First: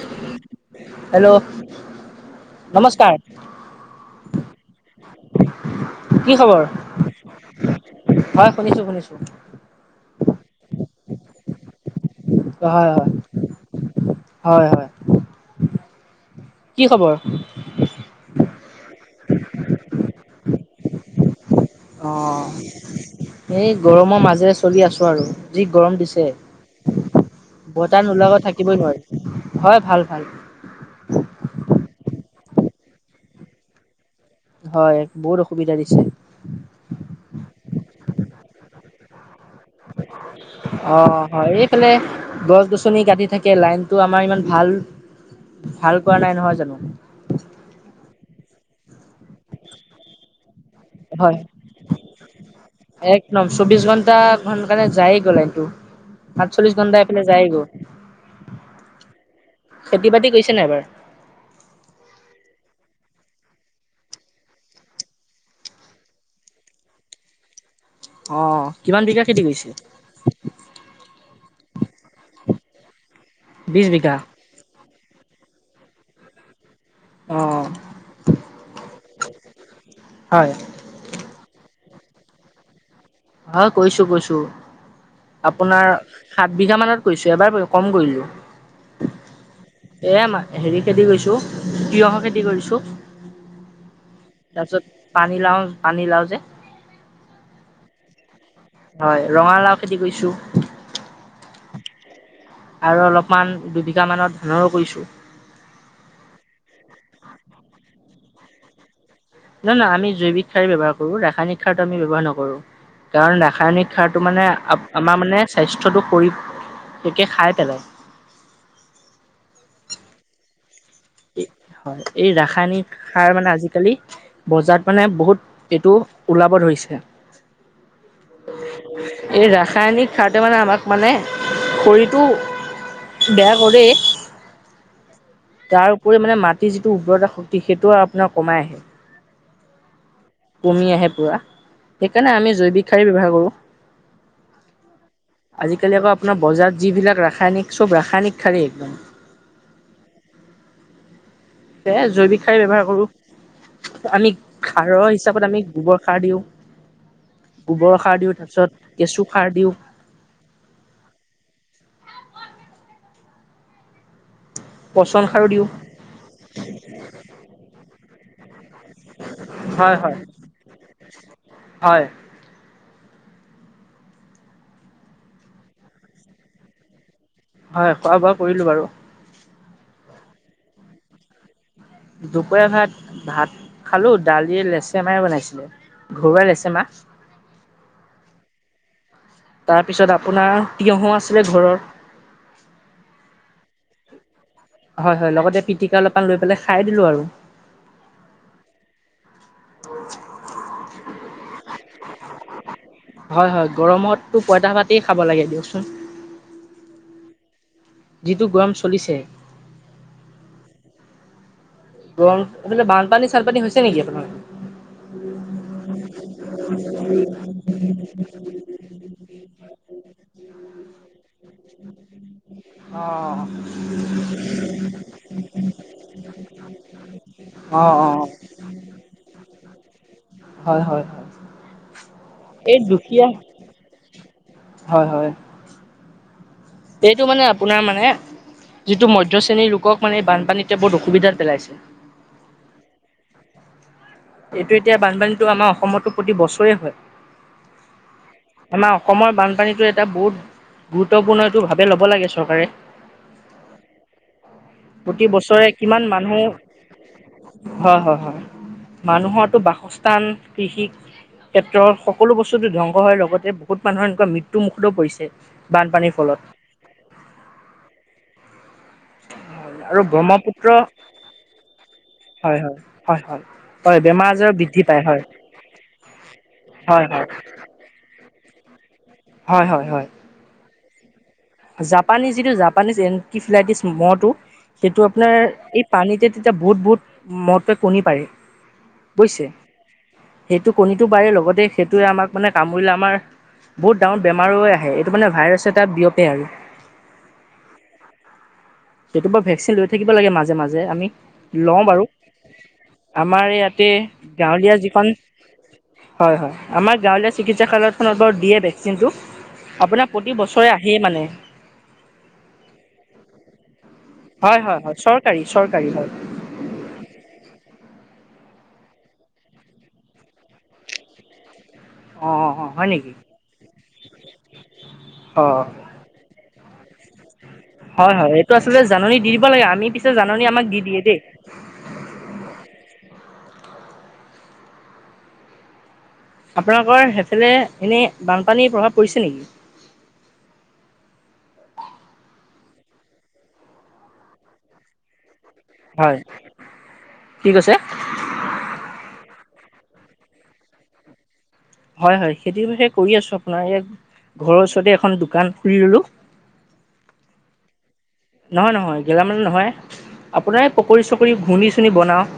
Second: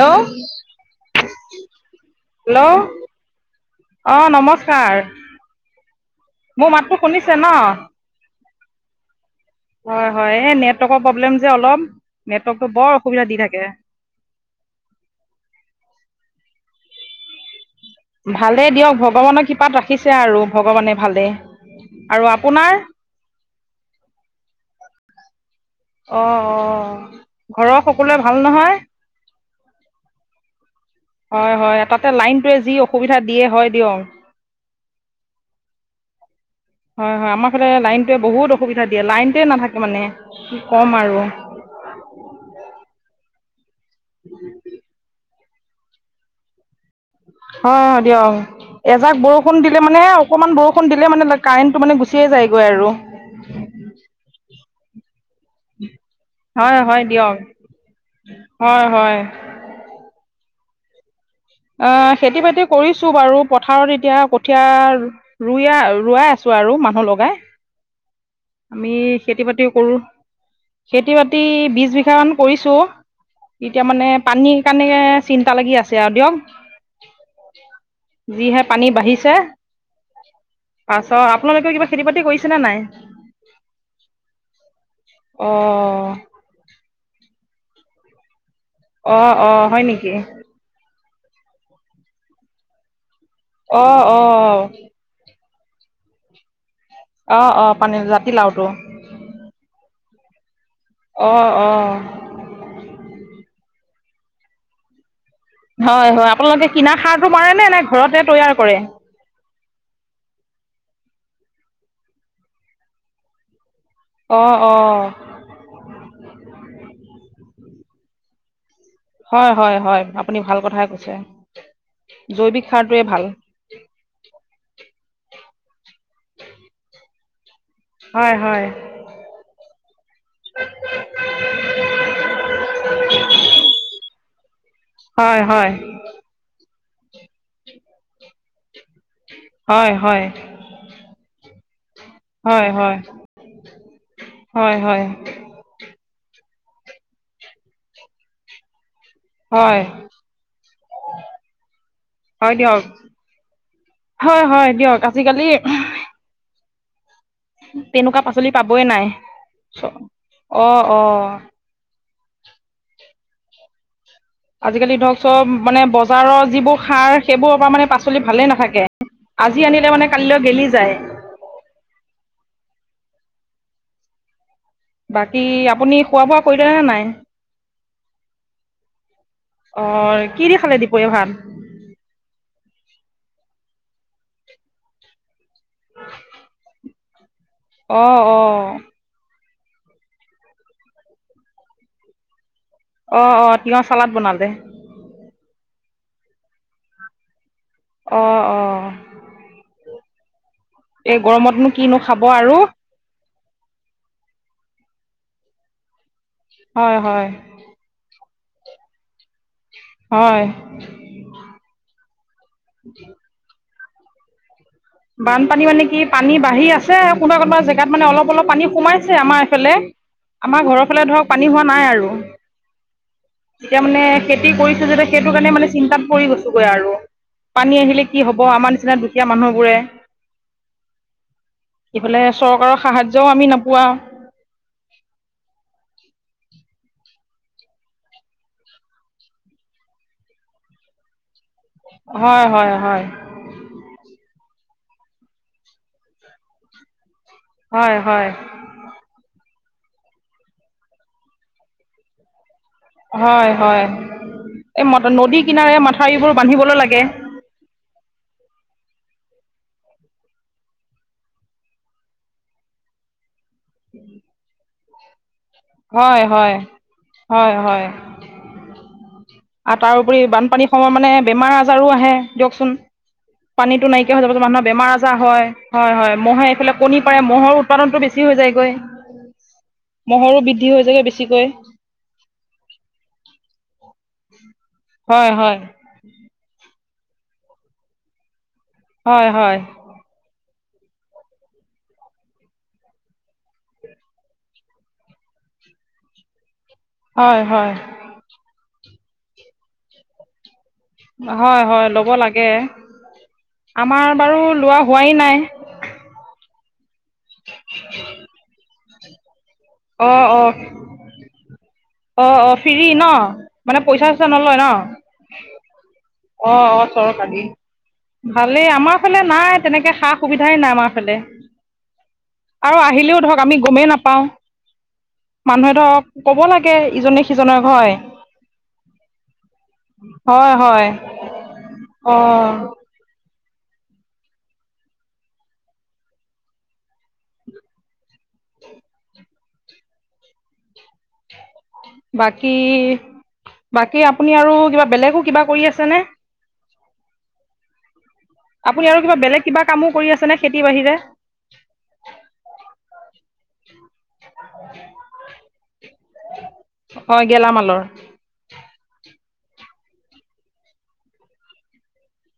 Hello hello hello, নমস্কাৰ অ নমস্কাৰ। কি খবৰ মোৰ মাতটো শুনিছে ন? হয় শুনিছো, শুনিছো। হয়, হয়, এই নেটৱৰ্কৰ প্ৰব্লেম যে অলপ। নেটৱৰ্কটো হয় বৰ হয় অসুবিধা দি থাকে। হয় হয় কি খবৰ? ভালে দিয়ক ভগৱানক কৃপাত ৰাখিছে আৰু ভগৱানে ভালে। অ', এই গৰমৰ মাজেৰে চলি আছো আৰু। যি গৰম দিছে, অঁ অঁ ঘৰৰ বতাহ সকলোৱে ভাল নোলাকৈ নহয় থাকিবই নোৱাৰি। হয় ভাল-ভাল। হয়, হয়, তাতে লাইনটোৱে যি অসুবিধা দিয়ে, হয় দিয়ক। হয়, বহুত অসুবিধা দিছে। হয়, হয়, আমাৰ ফালে লাইনটোৱে বহুত অসুবিধা দিয়ে, লাইনটোৱে নাথাকে মানে। কি ক'ম অ আৰু হয়, এইফালে গছ-গছনি কাটি থাকে লাইন টো আমাৰ ইমান ভাল, ভাল কৰা নাই নহয় জানো? হয়, হয় দিয়ক, এজাক বৰষুণ দিলে মানে অকণমান বৰষ হয়, আৰু একদম চৌবিশ ঘন্টা [unintelligible] যায় গ'ল এইটো। আঠচল্লিশ হয় ঘণ্টা হয় এইফালে দিয়ক যায়গ'। হয়, হয়। [inaudible] আ খেতি-বাতি কৰিছো বাৰু পথাৰত এতিয়া কঠীয়া ৰুইয়া-ৰোৱাই আছো। আৰু মানুহ লগাই, অ আমি কিমান বিঘা খেতি কৰিছে খেতি-বাতিও কৰো। খেতি-বাতি বিছ বিঘা মান কৰিছো, এতিয়া বিশ মানে বিঘা পানীৰ কাৰণে চিন্তা লাগি আছে আৰু দিয়ক। অ'। যিহে পানী বাঢ়িছে, হয়, পাছত আপোনালোকে কিবা খেতি-বাতি কৰিছেনে নাই? হয় কৈছো-কৈছো আপোনাৰ অঁ সাত বিঘা মানত কৈছো এবাৰ কম কৰিলোঁ। অ, অ, হয় নেকি? খেতি কৰিছো, তিয়হো খেতি কৰিছো, অঁ অঁ তাৰপিছত পানীলাও পানী লাও যে। অ, অ, পানীজাত হয় ৰঙালাও খেতি কৰিছো। অ, অ। আৰু অলপমান দুবিঘা মানত ধানৰো কৰিছোঁ। হয়, হয়, আপোনালোকে কিনা সাৰটো মাৰে নে, নে ঘৰতে তৈয়াৰ কৰে? নহয় নহয় আমি জৈৱিক সাৰেই ব্যৱহাৰ কৰো, ৰাসায়নিক সাৰতো আমি ব্যৱহাৰ নকৰো, কাৰণ ৰাসায়নিক শিক্ষাটো অ', মানে অ', আমাৰ মানে স্বাস্থ্যটো কৰি। তোকে খাই পেলাই। হয়, হয়, হয়, আপুনি ভাল কথাই কৈছে। হয়, এই জৈৱিক ৰাসায়নিক সাৰটোৱে ভাল। সাৰ মানে আজিকালি বজাৰত মানে বহুত এইটো ওলাব ধৰি পইছা হয়। হয়, এই ৰাসায়নিক সাৰটোৱে মানে আমাক মানে শৰীৰটো বেয়া কৰে হয় হয়। কৰি মানে মাটিৰ যিটো উৰ্বৰতা শক্তি সেইটো আৰু আপোনাৰ কমাই আহে। হয়, হয়। কমি আহে পুৰা সেইকাৰণে আমি হয়, হয়, জৈৱিক সাৰেই ব্যৱহাৰ কৰো। হয়, হয়, আজিকালি আকৌ আপোনাৰ বজাৰত যিবিলাক ৰাসায়নিক চব ৰাসায়নিক সাৰেই একদম। হয়। এ জৈৱিক হয় সাৰে দিয়ক। ব্যৱহাৰ কৰো। আমি হয়, হয় দিয়ক খাৰৰ আজিকালি হিচাপত আমি গোবৰ সাৰ দিওঁ। গোবৰ সাৰ তেনেকুৱা দিওঁ পাচলি তাৰপিছত পাবই নাই কেঁচু সাৰ দিওঁ চ অ', অ', আজিকালি ধৰক পচন সাৰো চব দিওঁ মানে বজাৰৰ যিবোৰ সাৰ সেইবোৰৰ পৰা মানে পাচলি ভালেই নাথাকে আজি হয় আনিলে মানে হয় কালিলৈ গেলি যায়। হয়। বাকী আপুনি খোৱা বোৱা কৰিলে নে নাই? হয়, খোৱা বোৱা কৰিলো বাৰু। অ', কি দি খালে দিপৰীয়া ভাত? খালো দালিয়ে লেচেমাহ বনাইছিলে ঘৰুৱা লেচেমাহ। অ', অ', তাৰপিছত আপোনাৰ তিয়হ আছিলে ঘৰৰ। অ অ তিঁয়হ চালাদ বনালে? হয় হয় লগতে পিটিকা অলপমান লৈ পেলাই খাই দিলো আৰু। অ অ। [inaudible] এই গৰমতনো কিনো খাব আৰু। হয় হয় গৰমতো পইতা ভাতে খাব লাগে দিয়কচোন। হয় হয়। যিটো গৰম চলিছে। হয়। গৰম এইফালে বানপানী চানপানী হৈছে নেকি আপোনাৰ বানপানী মানে কি পানী বাঢ়ি আছে কোনোবা কোনোবা জেগাত মানে অলপ অলপ পানী সোমাইছে আমাৰ এইফালে। আমাৰ ঘৰৰ ফালে ধৰক পানী হোৱা নাই আৰু। অ যেতিয়া মানে খেতি কৰিছো যেতিতে সেইটো কাৰণে মানে চিন্তাত পৰি গৈছো। গয় আৰু পানী অ আহিলে অ কি হব আমাৰ নিচিনা দুখীয়া মানুহবোৰে হয় হয় হয়। ইফালে এই চৰকাৰৰ সাহায্যও দুখীয়া আমি নোপোৱা। হয় হয়। এইটো মানে আপোনাৰ মানে যিটো মধ্য শ্ৰেণীৰ লোকক মানে বানপানীতে বহুত অসুবিধাত পেলাইছে। হয় হয় হয়। এইটো এতিয়া বানপানীটো আমাৰ অসমতো প্ৰতি বছৰেই হয়। হয় হয় আমাৰ অসমৰ বানপানীটো এটা বহুত গুৰুত্বপূৰ্ণ টো ভাবে ল'ব লাগে চৰকাৰে। হয় হয় এই মত প্ৰতি নদী বছৰে কিনাৰে কিমান মাথাউবোৰ মানুহ বান্ধিবলৈ লাগে মানুহৰতো বাসস্থান কৃষি ক্ষেত্ৰত সকলো বস্তুটো ধ্বংস হয় লগতে বহুত মানুহৰ এনেকুৱা মৃত্যু মুখতো পৰিছে। বানপানীৰ হয় - ফলত হয় - হয়। আৰু আৰু তাৰপৰি ব্ৰহ্মপুত্ৰ বানপানীৰ সময়ত মানে বেমাৰ আজাৰো আহে হয় দিয়কচোন হয় হয় হয় পানীটো হয় নাইকিয়া হৈ বেমাৰ যাব আজাৰ মান বৃদ্ধি বেমাৰ পায় আজাৰ হয়, হয়-হয় মহে এইফালে কণী হয় পাৰে, হয় মহৰ উৎপাদনতটো বেছি হৈ যায়গৈ। হয়- হয়- হয়। মহৰো হৈ বৃদ্ধি যে [unintelligible] জাপানী যিটো জাপানীজ এনকিফিলাইটিছ মহ'টো সেইটো হয় আপোনাৰ হয় এই পানীতে তেতিয়া বহুত বহুত মহে কণী পাৰি হয় - হয়। সেইটো কণীটো পাৰে লগতে সেইটোৱে আমাক মানে কামুৰিলে আমাৰ বহুত ডাঙৰ বেমাৰ হৈ আহে এইটো মানে ভাইৰাছে এটা বিয়পে আৰু। হয় - হয়। যটোপা ভেকচিন লৈ থাকিব লাগে মাজে - মাজে আমি হয় লও হয় বাৰু। ল'ব লাগে আমাৰ ইয়াতে আমাৰ বাৰু গাৱলীয়া লোৱা যিখন হোৱাই নাই হয় - হয়। আমাৰ গাৱলীয়া চিকিৎসালয়খনত বাৰু দিয়ে ভেকচিনটো। আপোনাৰ অ প্ৰতি - অ বছৰে আহেই মানে - অ - অ, ফ্ৰী ন মানে পইচা চইচা নলয় হয় ন হয় হয় চৰকাৰী চৰকাৰী হয় অ - অ চৰকাৰী ভালেই আমাৰ ফালে নাই তেনেকে সা সুবিধাই নাই আমাৰ ফালে। অ অ অ আৰু হয় নেকি আহিলেও ধৰক আমি গমেই নাপাও অ মানুহে ধৰক কব লাগে ইজনে হয়- হয় এইটো আচলতে জাননী দি দিব লাগে আমি পিছে জাননী হয় আমাক দি হয় দিয়ে। দেই অ', আপোনালোকৰ হেফালে এনেই বানপানীৰ প্ৰভাৱ পৰিছে নেকি। [inaudible] বাকী - বাকী আপুনি আৰু কিবা বেলেগো কিবা কৰি আছেনে। হয় কি কৈছে? আপুনি আৰু কিবা বেলেগ কিবা কামো কৰি আছে নে খেতি বাহিৰে। হয় - হয় খেতি হে কৰি আছো আপোনাৰ এ ঘৰৰ ওচৰতে এখন দোকান। খুলি ললো অ, গেলামালৰ। নহয় - নহয় গেলামাল নহয় আপোনাৰ পকৰি চকৰি ঘূগুনী চুগুনী বনাও।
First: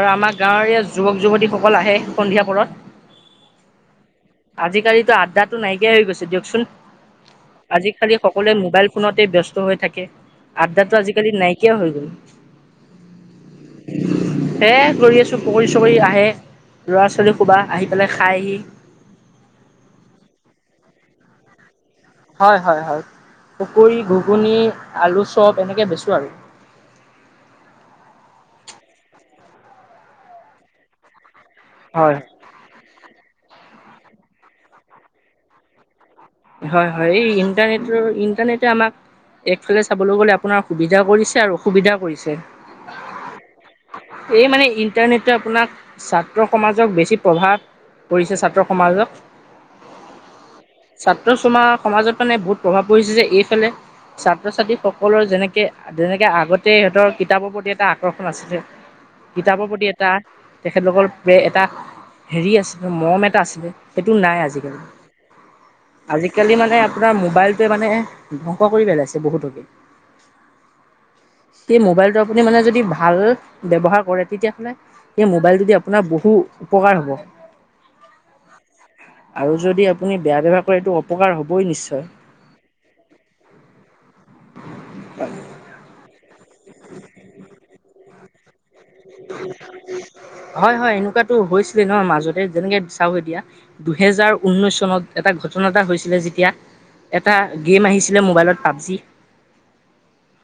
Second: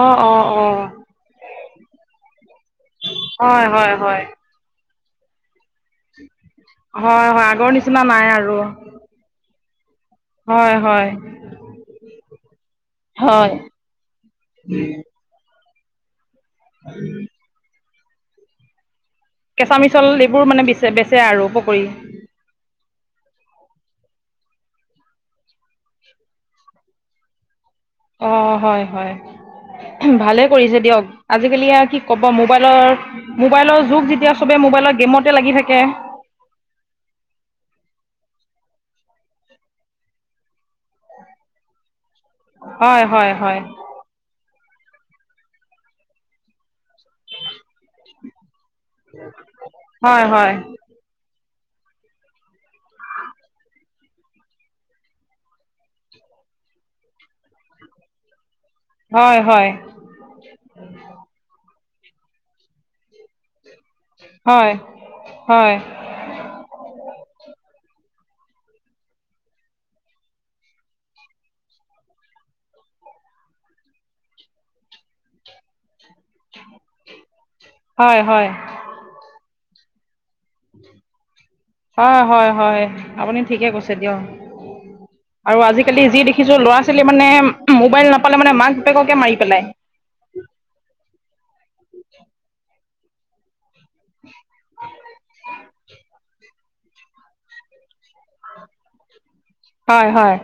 অ অ আমাৰ অ গাৱৰীয়া যুৱক যুৱতীসকল আহে সন্ধিয়া পৰত। হয় হয় - হয়। আজিকালিতো আড্ডাটো নাইকিয়া হৈ গৈছে দিয়কচোন হয় হয় আগৰ আজি নিচিনা খালি নাই সকলোৱে আৰু মোবাইল ফোনতে ব্যস্ত হৈ হয় আড্ডাটো হয় আজিকালি নাইকিয়া হৈ গ'ল। হয় এ কৰি আছো পক [unintelligible] চৰি আহে ল'ৰা ছোৱালী খোবা আহি পেলাই খাইহি। কেঁচা মিছল, এইবোৰ মানে বেচে আৰু পকৰি। হয় - হয় - হয় পকুৰী ঘুগুনি আলু চপ এনেকৈ বেচো আৰু। অ' হয়-হয় ভালে কৰিছে দিয়ক। আজিকালি কি হয় ক'ব মোবাইলৰ মোবাইলৰ যুগ যেতিয়া চবে মোবাইলৰ গেমতে লাগি থাকে। হয় - হয় এই ইণ্টাৰনেটৰ - ইণ্টাৰনেটে আমাক একফালে চাবলৈ গলে আপোনাৰ সুবিধা কৰিছে আৰু অসুবিধা কৰিছে হয় হয় হয় এই মানে ইনতাৰনেটে আপোনাক ছাত্ৰ সমাজ বেছি প্ৰভাৱ পৰিছে ছাত্ৰ সমাজক হয় হয় ছাত্ৰ ছা সমাজত মানে বহুত প্ৰভাৱ পৰিছে যে এইফালে ছাত্ৰ - ছাত্ৰী সকলৰ যেনেকে যেনেকে আগতে সিহতৰ কিতাপৰ প্ৰতি এটা আকৰ্ষণ আছিলে। হয় কিতাপৰ হয় প্ৰতি এটা তেখেতলোকৰ এটা হেৰি আছিলে মৰম এটা আছিলে সেইটো নাই হয় হয় আজিকালি। হয় আজিকালি মানে আপোনাৰ মোবাইলটোৱে মানে ধ্বংস কৰি পেলাইছে বহুতকে। [inaudible] সেই মোবাইলটো আপুনি মানে যদি ভাল ব্য্ৱহাৰ কৰে তেতিয়াাহলে সেই মোবাইলটো। আপোনাৰ বহু উপকাৰ হ'ব আৰু যদি আপুনি বেয়া। ব্যৱহাৰ কৰে এইটো অপকাৰ হ'বই নিশ্চয়। হয় -হয় -হয় আপুনি ঠিকে কৈছে দিয়ক আৰু আজিকালি যি দেখিছো লৰা ছোৱালী মানে মোবাইল নাপালে মানে মাক। বাপেককে মাৰি পেলাই হয় হয় এনেকুৱাতো হৈছিলে ন মাজতে যেনেকে চাও এতিয়া। দুহেজাৰ ঊনৈশ চনত এটা ঘটনা এটা হৈছিলে যেতিয়া এটা গেম আহিছিলে মোবাইলত পাবজি হয় হয়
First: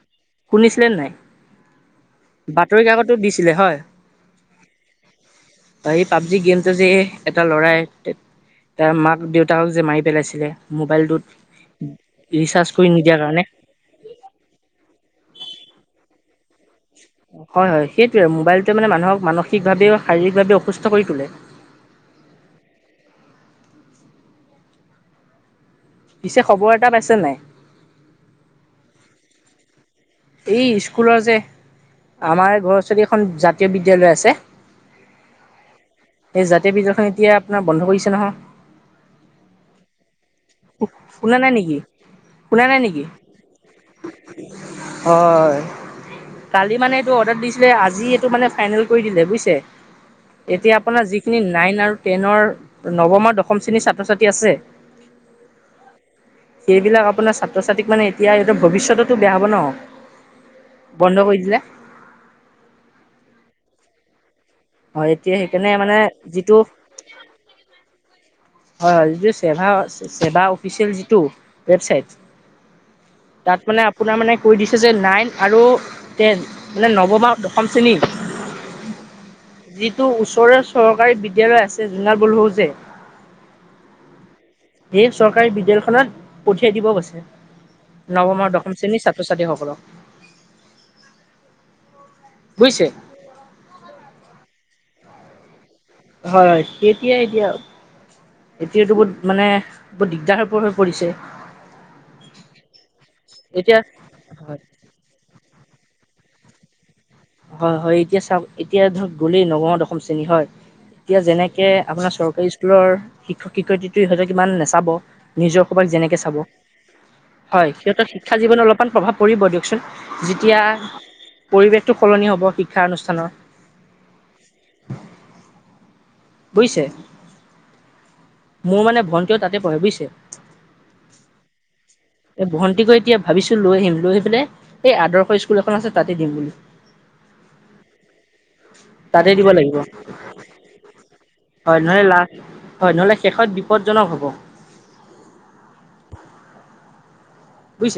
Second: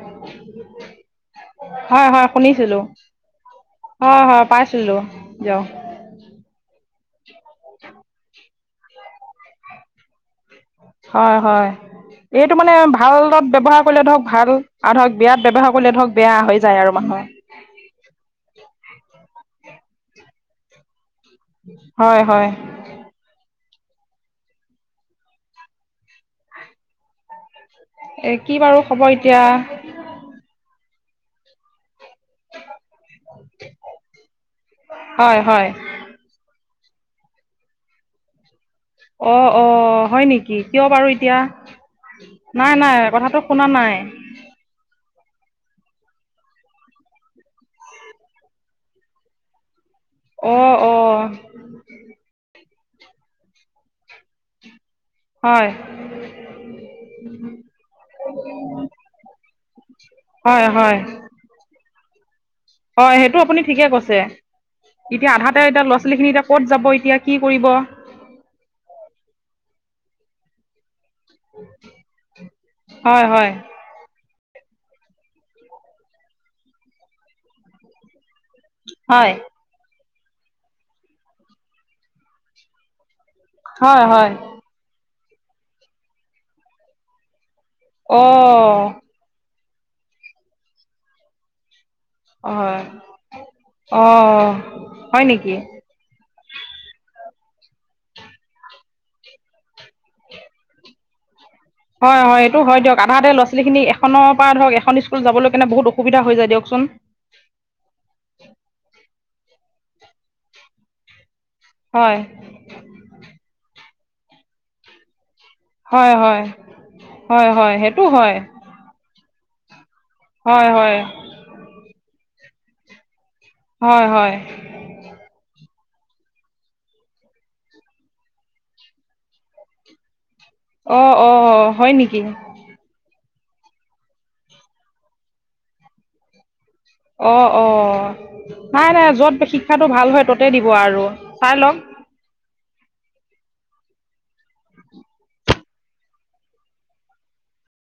শুনিছিলে নাই হয় হয় বাতৰি শুনিছিলোঁ কাকতো দিছিল। [inaudible] যে হয় হয় পাইছিলোঁ দিয়ক এটা ল'ৰাই তাৰ মাক দেউতাহক যে মাৰি পেলাইছিলে মোবাইলটোত হয় হয় এইটো ৰিচাৰ্জ মানে কৰি নিদিয়াৰ কাৰণে। ভালত ব্য্ৱহাৰ কৰিলে ধৰক ভাল আৰু ধৰক বিয়াত ব্যৱহাৰ কৰিলে ধৰক বেয়া হয় হয় হয় সেইটোয়ে মোবাইলটোে মানে মানুহক মানসিকভাৱে শাৰীৰিক ভাৱে অসুস্থ কৰি তোলে হয় -হয় পিছে খবৰ এটা পাইছে নাই। এ কি বাৰু খবৰ এতিয়া এই স্কুলৰ যে আমাৰ ঘৰ ছোৱালী এখন জাতীয় বিদ্যালয় আছে হয় হয় সেই জাতীয় গোটেই ভিতলখন এতিয়া আপোনাৰ বন্ধ কৰিছে নহয় অ- অ হয় নেকি কি কিয় বাৰু শুনা এতিয়া নাই নেকি শুনা নাই নাই নেকি কথাটো শুনা নাই। হয়। কালি মানে এইটো অৰ্ডাৰ দিছিলে আজি এইটো মানে ফাইনেল কৰি দিলে বুজ অঁ এতিয়া আপোনাৰ অঁ যিখিনি নাইন আৰু টেনৰ নৱম আৰু দশম শ্ৰেণীৰ ছাত্ৰ ছাত্ৰী আছে হয় সেইবিলাক আপোনাৰ ছাত্ৰ ছাত্ৰীক মানে এতিয়া এই ভৱিষ্যততো বেয়া হব ন হয় হয় বন্ধ কৰি দিলে। হয় সেইটো আপুনি ঠিকে কৈছে হয় এতিয়া আধাতে সেইকাৰণে এতিয়া মানে ল'ৰা ছোৱালী খিনি এতিয়া যিটো কত যাব এতিয়া কি কৰিব হয় হয় যদি চেৱা চেৱা। দিছিল যিটো ৱেবচাইট হয় হয় তাত মানে আপোনাৰ মানে কৈ দিছে যে নাইন আৰু টেন মানে নৱমা দশম শ্ৰেণী হয়। টো ওচৰৰে চৰকাৰী বিদ্য়ালয় আছে জোন বোলো যে হয় -হয় এই চৰকাৰী বিদ্যালয়খনত পঠিয়াই দিব গৈছে নৱম আৰু দশম অঁ শ্ৰেণীৰ ছাত্ৰ ছাত্ৰীসকলক। অ হয় বুজিছে অ হয় নেকি হয় হয় তেতিয়াাই এতিয়া। টো বহুত মানে বহুত দিগদাৰ ও হৈ পৰিছে হয় হয় এইটো হয় দিয়ক আধাতে লৰা ছোৱালী এতিয়া খিনি এখনৰ পৰা হয় ধৰক এখন স্কুল যাবলৈ কেণনে বহুত অসুবিধা হৈ যায়। দিয়কচোন। হয় হয় এতিয়া চাওক এতিয়া ধৰক গ'লেই নগাঁ দশম শ্ৰেণী হয় এতিয়া যেনেকে তে আপোনাৰ হয় চৰকাৰী স্কুলৰ শিক্ষক শিক্ষয়িত্ৰী হয়তো কিমান নাচাব নিজৰ সবাক হয় যেনেকে চাব হয় হয় সিহঁতৰ শিক্ষা জীৱনত অলপমান প্ৰভাৱ কৰিব দিয়কচোন যেতিয়া হয় হয় পৰিৱেশটো সলনি হ'ব শিক্ষা অনুষ্ঠানৰ হয় হয় বুজিছে মোৰ মানে ভণ্টি তাতে পঢ়ে বুজিছে অঁ অঁ হয় নেকি এই ভন্টিকো এতিয়া ভাবিছো লৈ আহিম, লৈ আহি পেলাই এই আদৰ্শ স্কুল এখন আছে তাতে দিম বুলি। অ', অ', নাই নাই, তাতে য'ত দিব লাগিব শিক্ষাটো ভাল হয়, ত'তে দিব আৰু, চাই লওঁক লা হয়, নহ'লে শেষত বিপদজনক হ'ব। বুজিছে